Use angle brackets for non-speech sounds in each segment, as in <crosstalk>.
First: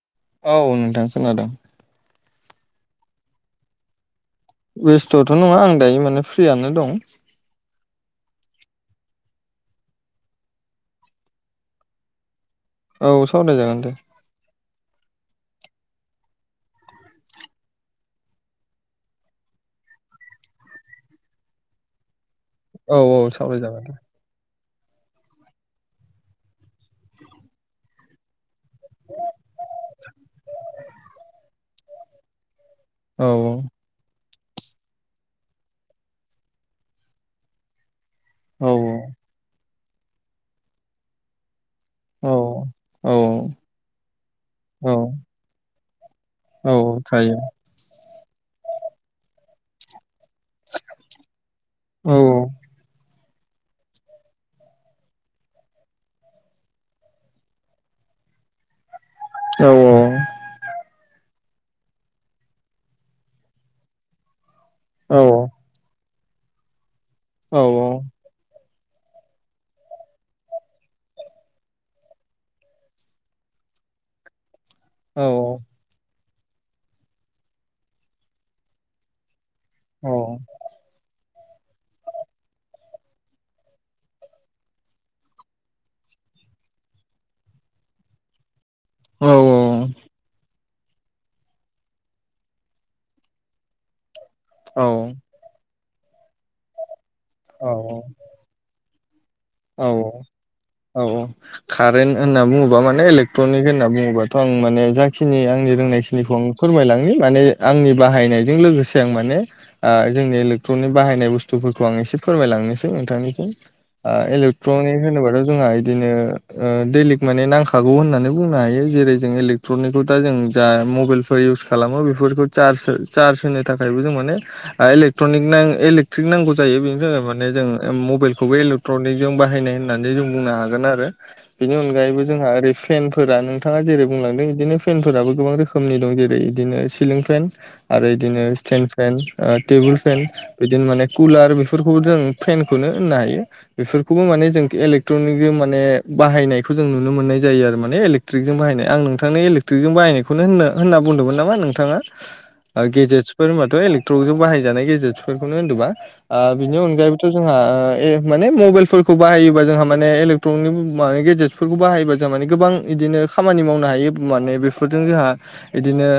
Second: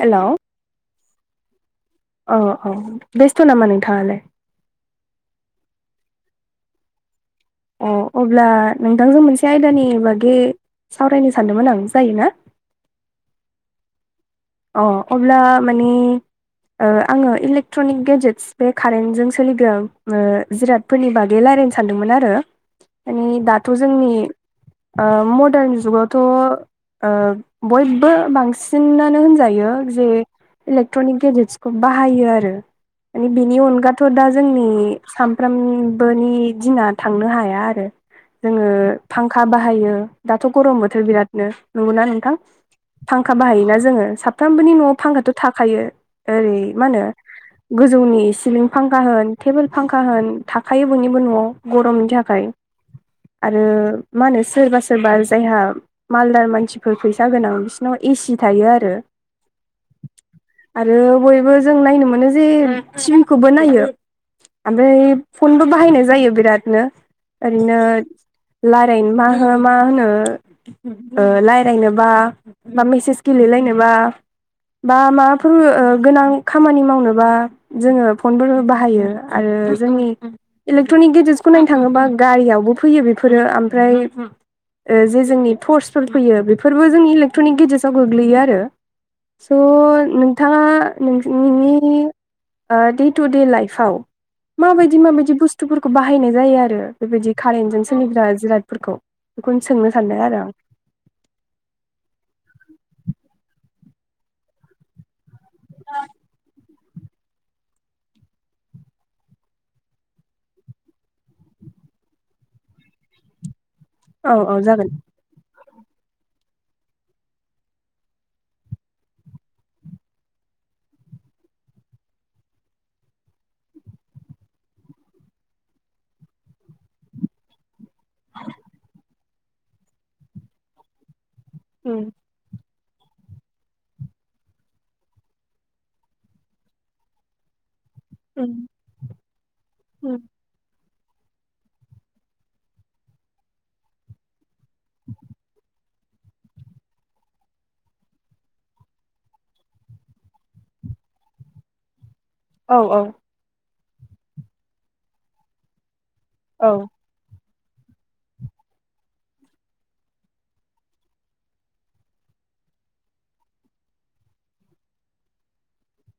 Hello औ नोंथां खोनादों औ औ बेस्थ' नामा नोंथाङालाय? बेस्थ'थ' नङा आं दायो माने फ्रियानो दं अ अब्ला नोंथांजों मोनसे आयदानि बागै सावरायनो सानदोंमोन आं जायोना औ सावराय जागोन दे अ अब्ला मानि ओ आङो इलेक्ट्रनिक गेजेटस बे कारेन्टजों सोलिदों ओ जिरादफोरनि बागै लायरायनो सानदोंमोन आरो औ औ माने दाथ' सावरायजागोन जोंनि ओ मदार्न जुगावथ' ओ बयबो बांसिनानो होन जायो जे इलेक्ट्रनिक गेजेटसखौ बाहायो आरो औ माने बिनि अनगा थ' दा जोंनि सामफ्रामबोनि दिना थांनो हाया आरो औ जोङो फांखा बाहायो दाथ' गरम बोथोर बिरादनो नंगौना औ नोंथां औ फांखा बाहायोना जोङो साफ्रामबोनि औ न'आव फांखाथ' थाखायो ओरै औ मा होनो थायो गोजौनि सिलिं फांखा होन टेबोल फांखा होन थाखायो बयनिबो न'आव गरमनि औ थाखाय आरो मा होनो सोरबा सोरबा जायहा मालदार मानसिफोर फैसा गोनां बिसिनाव एसि थायो आरो। औ औ। आरो बयबो जों नायनो मोनो जे सिबिंखौबो नायो। ओमफ्राय औ फनबो बाहायनाय जायो बिरादनो औ ओरैनो लायरायनो मा हो मा होनो ओ रायलायनोबा बा मेसेज गेलेलायनोबा बा औ माबाफोर गोनां खामानि मावनोबा जोङो फनफोर बाहायो आरो जोंनि औ इलेक्ट्रनिक गेजेटसखौ नायनो थाङोबा गारियावबो फैयो बेफोरो ओमफ्राय जे जोंनि थर्सफोर फैयो बेफोरबो जोंनि इलेक्ट्रनिक गेजेटसाव गोग्लैयो आरो। थ' नोंथाङा नोंनि ओ दे टु दे लाइफआव औ माबायदि माबायदि बुस्थुफोरखौ बाहायनाय जायो आरो बेबायदि कारेन्टजों औ सोलिग्रा जिरादफोरखौ बेखौनो औ सोंनो औ सानबाय आरो आं औ औ कारेन्ट होनना बुङोबा माने इलेकट्रनिक होनना बुङोबाथ' आं माने जाखिनि आंनि रोंनाय खिनिखौ फोरमायलांनि माने आंनि बाहायनायजों लोगोसे आं माने जोंनि इलेक्ट्रनिक बाहायनाय बुस्थुफोरखौ आं एसे फोरमायलांनोसै नोंथांनिसिम। औ औ जागोन। इलेक्ट्रनिक होनोबाथ' जोंहा इदिनो दैडेलिक माने नांखागौ होननानै बुंनो हायो जेरै जों इलेकट्रनिकखौ दा जों जा मबाइल इउस खालामो बेफोरखौार् चार्ज होनो थाखायबो जों माने इलेक्ट्रनिक इलेकट्रिक नांगौ जायो बेनि थाखाय माने जों मबाइलखौबो ट्रनिक जों बाहायनाय होननानै जों बुंनो हागोन आरो बेनि उम अनगायैबो जोंहा ओरै फेनफोरा नोंथाङा जेरै बुंलांदों बिदिनो फेनफोराबो गोबां रोखोमनि दं जेरै बिदिनो आरो बिदिनो उम स फेन टेबोल उम फेन बिदिनो माने कुलार बेफोरखौबो जों फेनखौनो होननो हायो। बेफोरखौबो माने जों इलेकट्रनिक माने बाहायनायखौ जों नुनो मोननाय जायो आरो मानेल इेट्रिकजों बायनाय आं नोंथांनि इलेक्ट्रिकजों बाहायखौनो होनना बुंदोंमोन नामा नोंथाङा <inaudible> गेजेट्सफोर होनबाथ' इलेक्ट्रनिक जजों बाहायजानाय गेजेटस फोरफोरखौनो होनदोंबा औ बिनि अनगायैबो जोंहा माने मबाइलफोरखौ बाहायोबा जोंहा माने इलेक्ट्रनिकनि मे गेजेटसफोरखौ बाहायोबा जोंहा माने गोबां बिदिनो खामानि मावनो हायो माने बेफोरजों जोंहा बिदिनो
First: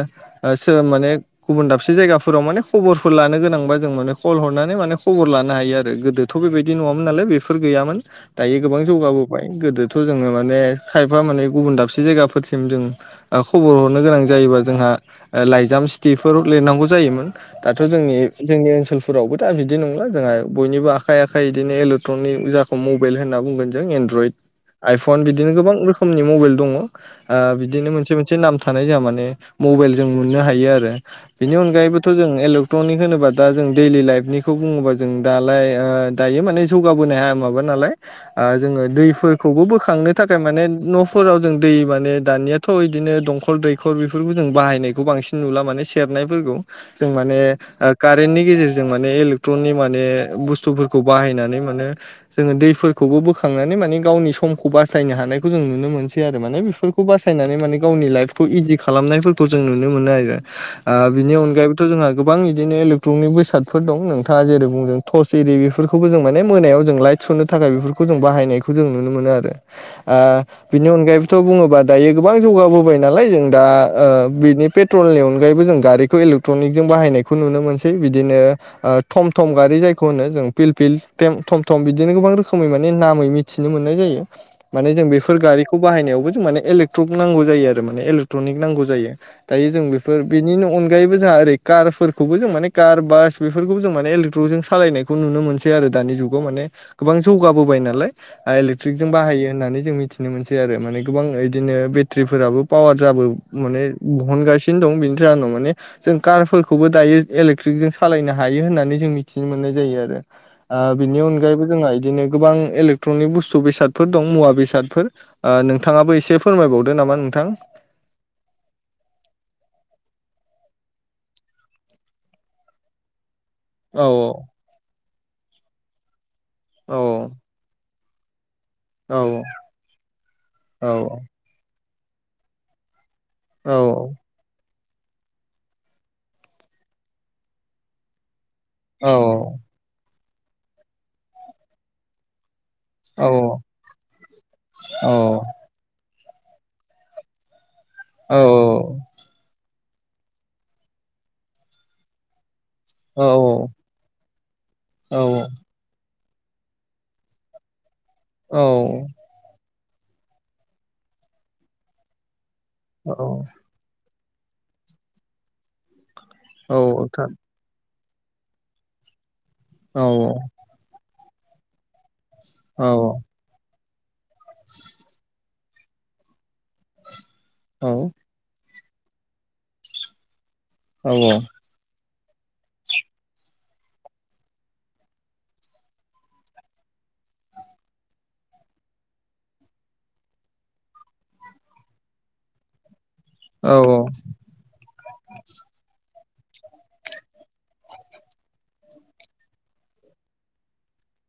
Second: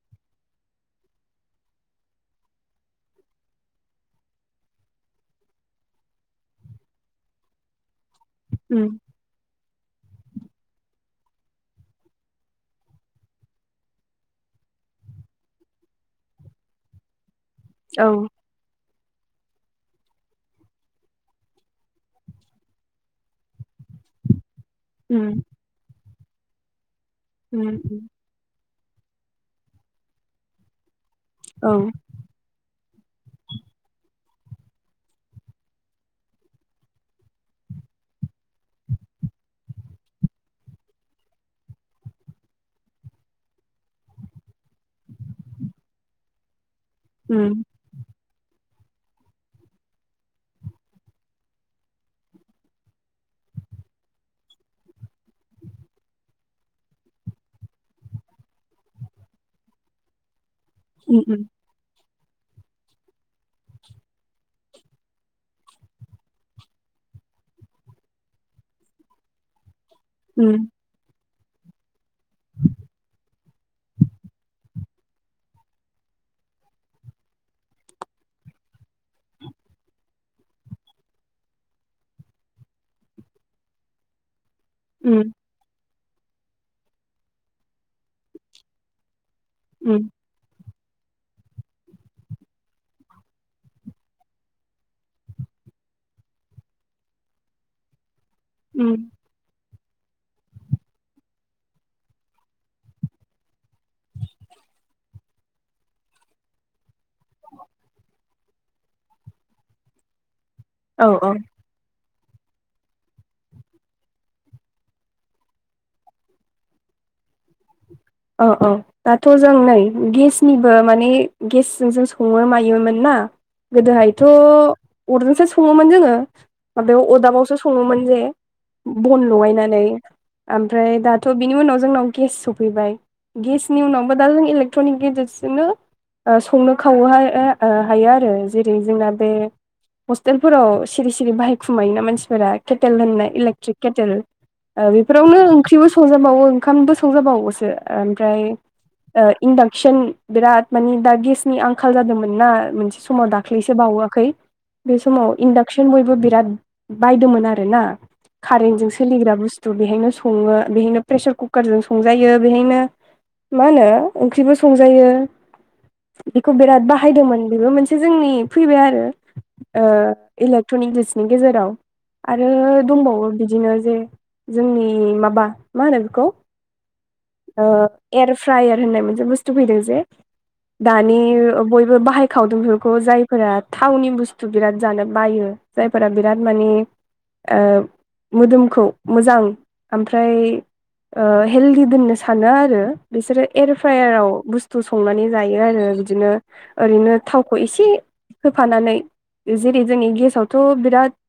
सोर माने गुबुन दाबसे जायगाफोराव माने खबरफोर लानो गोनांबा जों माने कल हरनानै माने खबर लानो हायो आरो गोदो थ' बेबायदि नङामोन नालाय बेफोर गैयामोन दायो गोबां उम जौगाबो फाय गोदोथ' जोङो माने खायफा माने गुबुन दाबसे जायगाफोरसिम जों खबर हरनो गोनां जायोबा जोंहा लाइजाम सिथफोर लिरनांगौ जायोमोन। दाथ' औ जोंनि जोंनि ओनसोलफोरावबो दा बिदि नंला जोंहा बयनिबो आखाइ आखाइ बिदिनो इलेकट्रनिकजाखौ मबाइल होनना बुंगोन जों एनड्रयद आइफन उम बिदिनो गोबां रोखोम म द बिदिनो उम मोन मोनसे नाम थानाय जों माने मबाइल जों मोननो हायो आरो बेनि औ अनगायैबो थ' जों इलेक्ट्र'निक होनोबा दा जों दैलि लाइफनिखौ बुङोबा जों दालाय दायो माने जौगाबोनो हाया माबा नालाय जोङो दैफोरखौबो बोखांनो थाखाय माने न'फोराव जों दै माने दानिया थ' इदिनो दंखल दैखर बेफोरखौ जों बाहायनायखौ बांसिन नुला माने सेरनायफोरखौ जों माने उम कारेन्टनि गेजेरजों माने इलेक्ट्रनि माने बुस्थु खौ बाहायनानै माने जोङो दैफोरखौबो बोखांनानै माने गावनि समखौ बासायनो हानायखौ जों नुनो मोनसै आरो माने बेफोरखौ खौ बासायनानै माने गावनि लाइफखौ इजि खालामनायफोरखौ जों नुनो मोनो आरो। उम बिनि उम अनगायैबोथ' जोंहा गोबां बिदिनो इलेकट्रनिक बेसादफोर दं नोंथाङा जेरै बुंदों टर्स एरि बेफोरखौबो जों माने मोनायाव जों लाइट सरनो थाखाय बेफोरखौ जों बाहायनायखौ जों नुनो मोनो आरो। उम बिनि अनगाय थ' बुङोबा दायो गोबां जौगाबोबाय नालाय जों दा ओ बिनि पेट्रलनि अनगायैबो जों गारिखौ एले एक्ट्रनिक जों बाहायनायखौ नुनो मोनसै बिदिनो थम थम गारि जायखौ होनो जों पिल पिल थम थम बिदिनो गोबां रोखोमै माने नामै मिथिनो मोननाय जायो। माने जों बेफोर गारिखौ बाहायनायावबो जों माने इलेक्ट्रक नांगौ जायो आरो माने इलेकट्रनिक नांगौ जायो। दायो जों उम बेफोर बेनि अनगायैबो जोंहा ओरै कारफोरखौबो जों माने कार बास बेफोरखौबो जों माने इलेक्ट्रकजों सालायनायखौ नुनो मोनो आरो दानि जाव माने गोबां जौगाबोबाय नालाय इलेकट्रिक उम जों बाहायो होननानै मि थनो मोनसै आरो माने गोबां बिदिनो बेटारिफोराबो पावार जाबो माने बहनगासिनो दं बिनि जाहोनाव माने जों कारफोरख खौबो दायो इलेक्ट्रिकजों सालायनो हायो होननानै जों मिथिनो मोननाय जायो आरो। औ बिनि औ अनगायैबो जोंहा बिदिनो गोबां इलेक्ट्रनिक बुस्थु बेसादफोर दं मुवा बेसादफोर आ नोंथाङाबो एसे फोरमायबावदो नामा नोंथां? अ अ। दाथ' जों नै गेसनिबो माने गेसजों जों सङो मायोमोन ना औ गोदोहायथ' अरजोंसो सङोमोन जोङो औ माबायाव औ अरदाबावसो सङोमोन जे बन औ लगायनानै ओमफ्राय दाथ' बिनि उनाव जोंनाव गेस सफैबाय गेसनि औ उनावबो दा जों इले ट'नि गेजेरजोंनो ओ संनो खावो ओ हायो आरो जेरै जोंना बे हस्टेलफोराव सिरि सिरि बाहायखुमायोना मानसिफोरा केेटेल होननाय इलेक्ट्रिक केटेल ओ बेफोरावनो ओंख्रि बो संजाबावो ओंखामबो संजाबावोसो ओमफ्राय ओ इन्डाक्सन बिराद माने दा गेसनि आंखाल जादोंमोन ना मोनसे समाव दाख्लै दाख्लैसो बाावाखै बे समाव इन्डाकसन बयबो बिराद बायदोंमोन आरोना कारेन्टजों सोलिग्रा बुस्थु बेहायनो सङो बेहायनो प्रेसार कुकारजों संजायो बेहायनो औ मा होनो ओंख्रिबो संजायो बेखौ बिराद बाहायदोंमोन बेबो मोनसे एसे जोंनि फैबाय आरो ओ इलेक्ट्रनिक गेसनि गेजेराव आरो दंबावो बिदिनो जे जोंनि माबा मा होनो बेखौ ओ एयार फ्रायार होननाय मोनसे बुस्थु फैदों जे दानि बयबो बाहाय खावदुमफोरखौ जायफोरा थावनि बुस्थु बिराद जानो बायो जायफोरा बिराद माने ओ मोदोमखौ मोजां ओमफ्राय ओ हेलदि दोननो सानो आरो बिसोरो एयार फ्रायाराव बुस बुसथु संनानै जायो आरो बिदिनो ओरैनो थावखौ एसे होफानानै जेरै जोंनि गेसावथ' बिराद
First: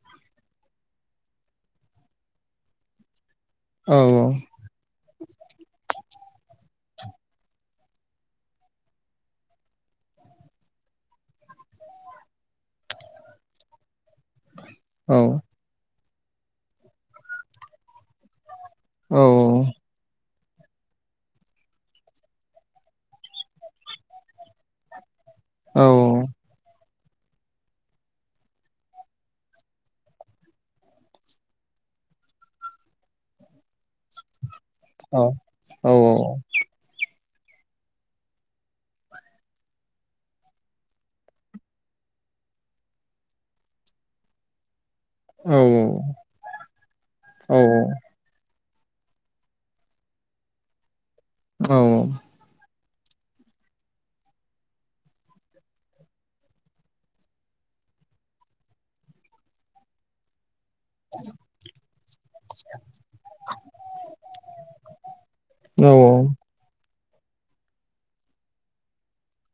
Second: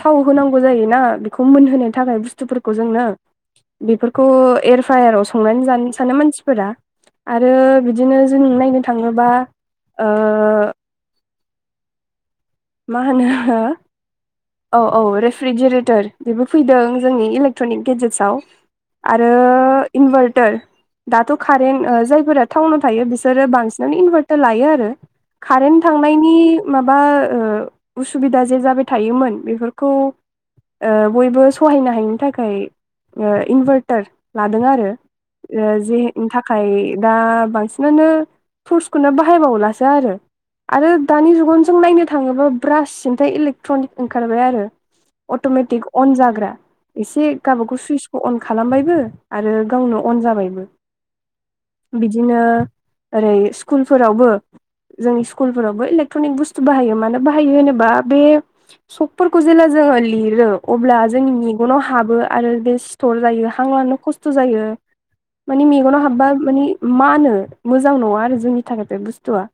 थाव होनांगौ जायोना बेखौ मोनहोनायनि थाखाय बुस्थुफोरखौ जोंनो बेफोरखौ एरफायाराव संनानै जानो सानो मानसिफोरा आरो बिदिनो जों नायनो थाङोबा ओ मा होनो औ औ रेफ्रिजेरेटर बेबो फैदों जोंनि इलेक्ट्रनिक गेजेटसआव आरो इनभार्टार दाथ' कारेन्ट ओ जायफोरा टाउनाव थायो बिसोरो बांसिनावानो इनभार्टार लायो आरो कारेन्ट थांनायनि माबा ओ उसुबिदा जे जाबाय थायोमोन बेफोरखौ ओ बयबो सहायनो हायैनि थाखाय इनभार्टार लादों आरो। ओ जे था थाखाय दा बांसिनानो टरसखौनो बाहायबावलासो आरो आरो दानि जुगाव जों नायनो थाङोब्ला ब्रास सिमथाय इलेक्ट्रनिक ओंखारबाय आरो। अट'मेटिक अन जाग्रा एसे गावबागाव सुइस अन खालामबायबो आरो गावनो अन जाबायबो बिदिनो ओरै स्कुलफोरावबो जोंनि स्कुलफोरावबो इलेकट्रनिक बुस्थु बाहायोमोन। मानो बाहायो होनोबा बे सकफोरखौ जेला जोङो लिरो अब्ला जोंनि मेगनाव हाबो आरो बे सिथर जायो हांलानो खस्थ' जायो। मानि मेगन हाबबा माने मानो मोजां नङा आरो जोंनि थाखाय बे बुस्थुआ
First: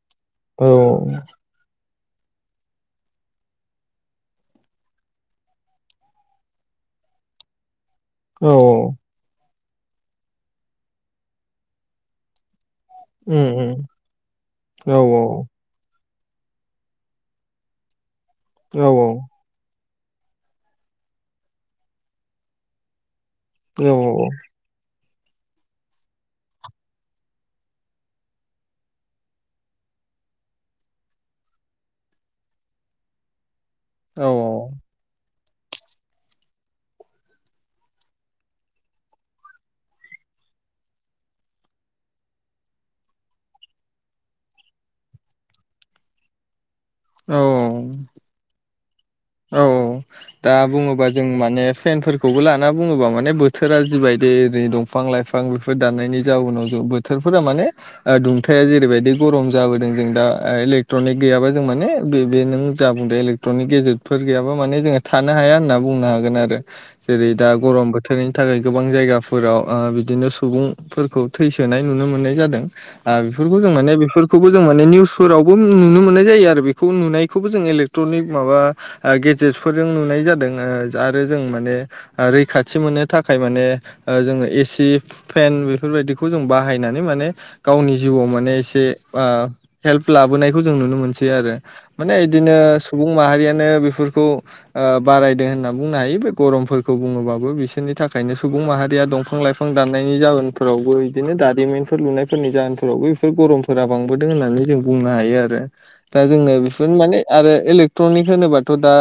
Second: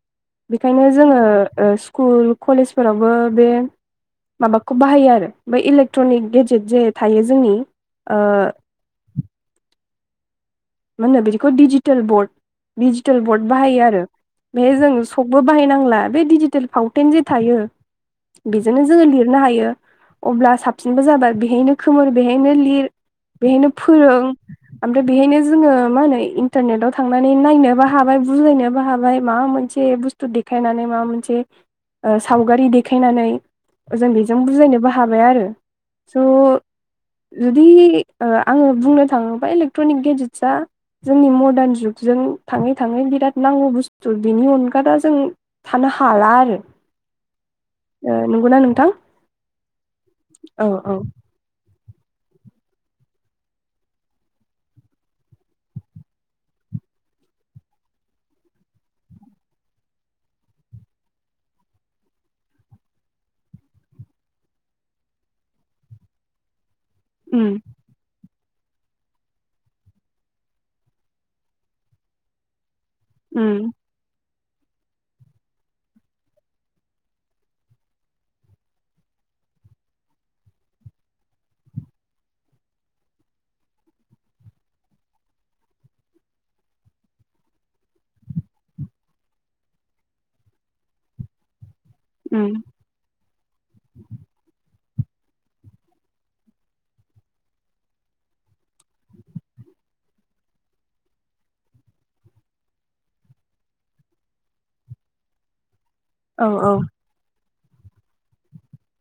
बेखायनो जोङो ओ स्कुल कलेजफोरावबो बे माबाखौ बाहायो आरो ब इलेक्ट्रनिक गेजेट जे थायो जोंनि। ओ औ औ मा होनो बिदिखौ डिजिटेल बर्ड डिजिटेल बर्ड बाहायो आरो बेहाय जों सकबो बाहायनांला। बे डिजिटेल फाउन्टेन जे थायो बेजोंनो जोङो लिरनो हायो। अब्ला साबसिनबो जाबाय बेहायनो खोमोर बेहायनो लिर बेहायनो फोरों। ओमफ्राय बेहायनो जोङो मा होनो इन्टारनेटाव थांनानै नायनोबो हाबाय बुजायनोबो हाबाय माबा मोनसे बुस्थु देखायनानै माबा मोनसे सावगारि देखायनानै जों बेजों बुजायनोबो हा हाबाय आरो। स' जुदि ओ आङो बुंनो थाङोबा इलेक्ट्रनिक गेजेटसआ जोंनि मदार्न जुगजों थाङै थाङै बिराद नांगौ बुस्थु बिनि अनगा दा जों थानो हाला आरो। नंगौना नोंथां? औ दा औ औ बुङोबा जों माने फेनफोरखौ खौबो लाना बुङोबा माने बोथोरा जिबायदि ओरै दंफां लाइफां बेफोर दाननायनि जाउनाव जोबोद बोथोरफोरा माने दुंथाया जेरैबायदि गरम जाबोदों जों दा इलेकट्रनिक जों माने बे नों जा बुंदों इलेकट्रनिक गेजेटफोर गैयाबा माने जोङो थानो हाया होनना बुंनो हागोन आरो। जेरै दा उम गरम बोथोर। बोथोरनि थाखाय गोबां जायगाफोराव बिदिनो सुबुंफोरखौ थैसोनाय नुनो मोननाय जादों। बेफोरखौ जों उम माने बेफोरखौबो जों माने निउसफोरावबो नुनो मोन्नाय जायो आरो बेखौ नुनायखौबो जों इलेक्ट्र'निक माबा गेजेटसफोरजों नुनाय जादों आरो जों माने रैखाथि मोननो थाखाय माने जोङो एसि फेन बेफोरबायदिखौ जों बाहायनानै माने गावनि जिउआव माने एसे बा हेल्प लाबोनायखौ जों नुनो मोनसै आरो। माने उम बिदिनो सुबुं माहारियानो बेफोरखौ बारायदों होनना बुंनो हायो बे गरमफोरखौ बुङोबाबो बिसोरनि थाखायनो सुबुं माहारिया दंफां लाइफां बिफां दाननायनि जाहोनफोरावबो बिदिनो दारिमिनफोर लुनायफोरनि जाहोनफोरावबो बेफोर गरम फोर बांबोदों होननानै जों बुंनो हायो आरो दा औ जोङो औ बेफोरनो माने आरो इलेक्ट्रनिक होनोबाथ' दा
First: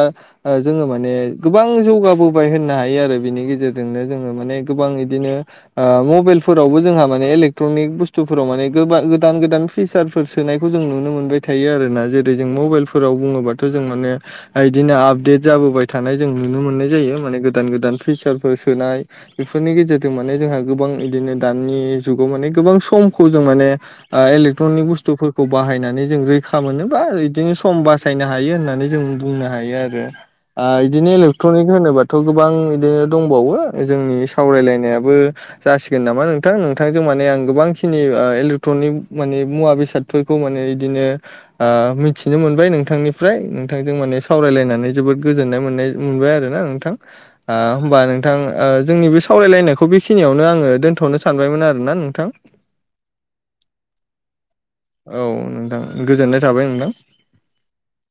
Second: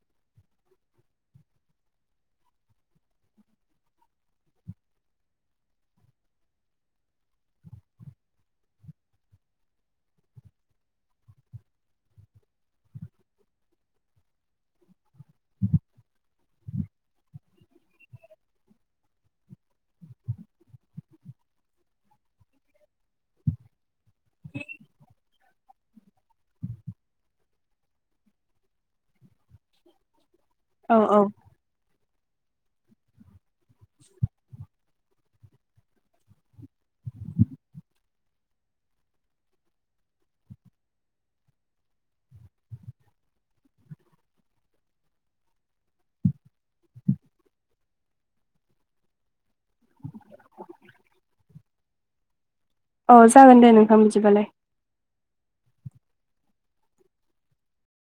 जोङो माने गोबां जौगाबोबाय होननो हायो आरो बिनि गेजेरजोंनो जोङो माने गोबां बिदिनो। ओ मबाइलफोरावबो जोंहा माने इलेक्ट्रनिक बुस्थुफोराव माने गोबां गोदान गोदान फिसारफोर सोनायखौ जों नुनो मोनबाय थायो आरोना जेरै जों मबाइलफोराव बुङोबाथ' जों माने बिदिनो आपडेट जाबोबाय थानाय जों नुनो मोननाय जायो माने गोदान गोदान फिचारफोर सोनाय। बेफोरनि गेजेरजों माने जोंहा गोबां बिदिनो दानि जुगाव माने गोबां समखौ जों माने इलेक्ट्रनिक बुस्थुफोरखौ बाहायनानै जों रै खा मोनोबा बिदिनो सम बासायनो हायो होननानै जों बुंनो हायो आरो। आ औ बिदिनो औ एलेक्ट्रनिक होनोबाथ' गोबां बिदिनो दंबावो जोंनि सावरायलायनायाबो जासिगोन नामा नोंथां नोंथांजों माने आं गोबांखिनि इलेक्ट्रनिक माने मुवा बेसाद फोरखौ मोनो बिदिनो मिथिनो मोनबाय नोंथांनिफ्राय नोंथांजों माने सावरायलायनानै जोबोद गोजोननाय मोननाय मोनबाय आरोना नोंथां। आ होमबा नोंथां जोंनि बे सावरायलायनायखौ बेखिनियावनो आङो दोनथ'नो सानबायमोन आरो ना नोंथां। अ जागोन दे नोंथां बिदिबालाय। औ नोंथां गोजोननाय थाबाय नोंथां।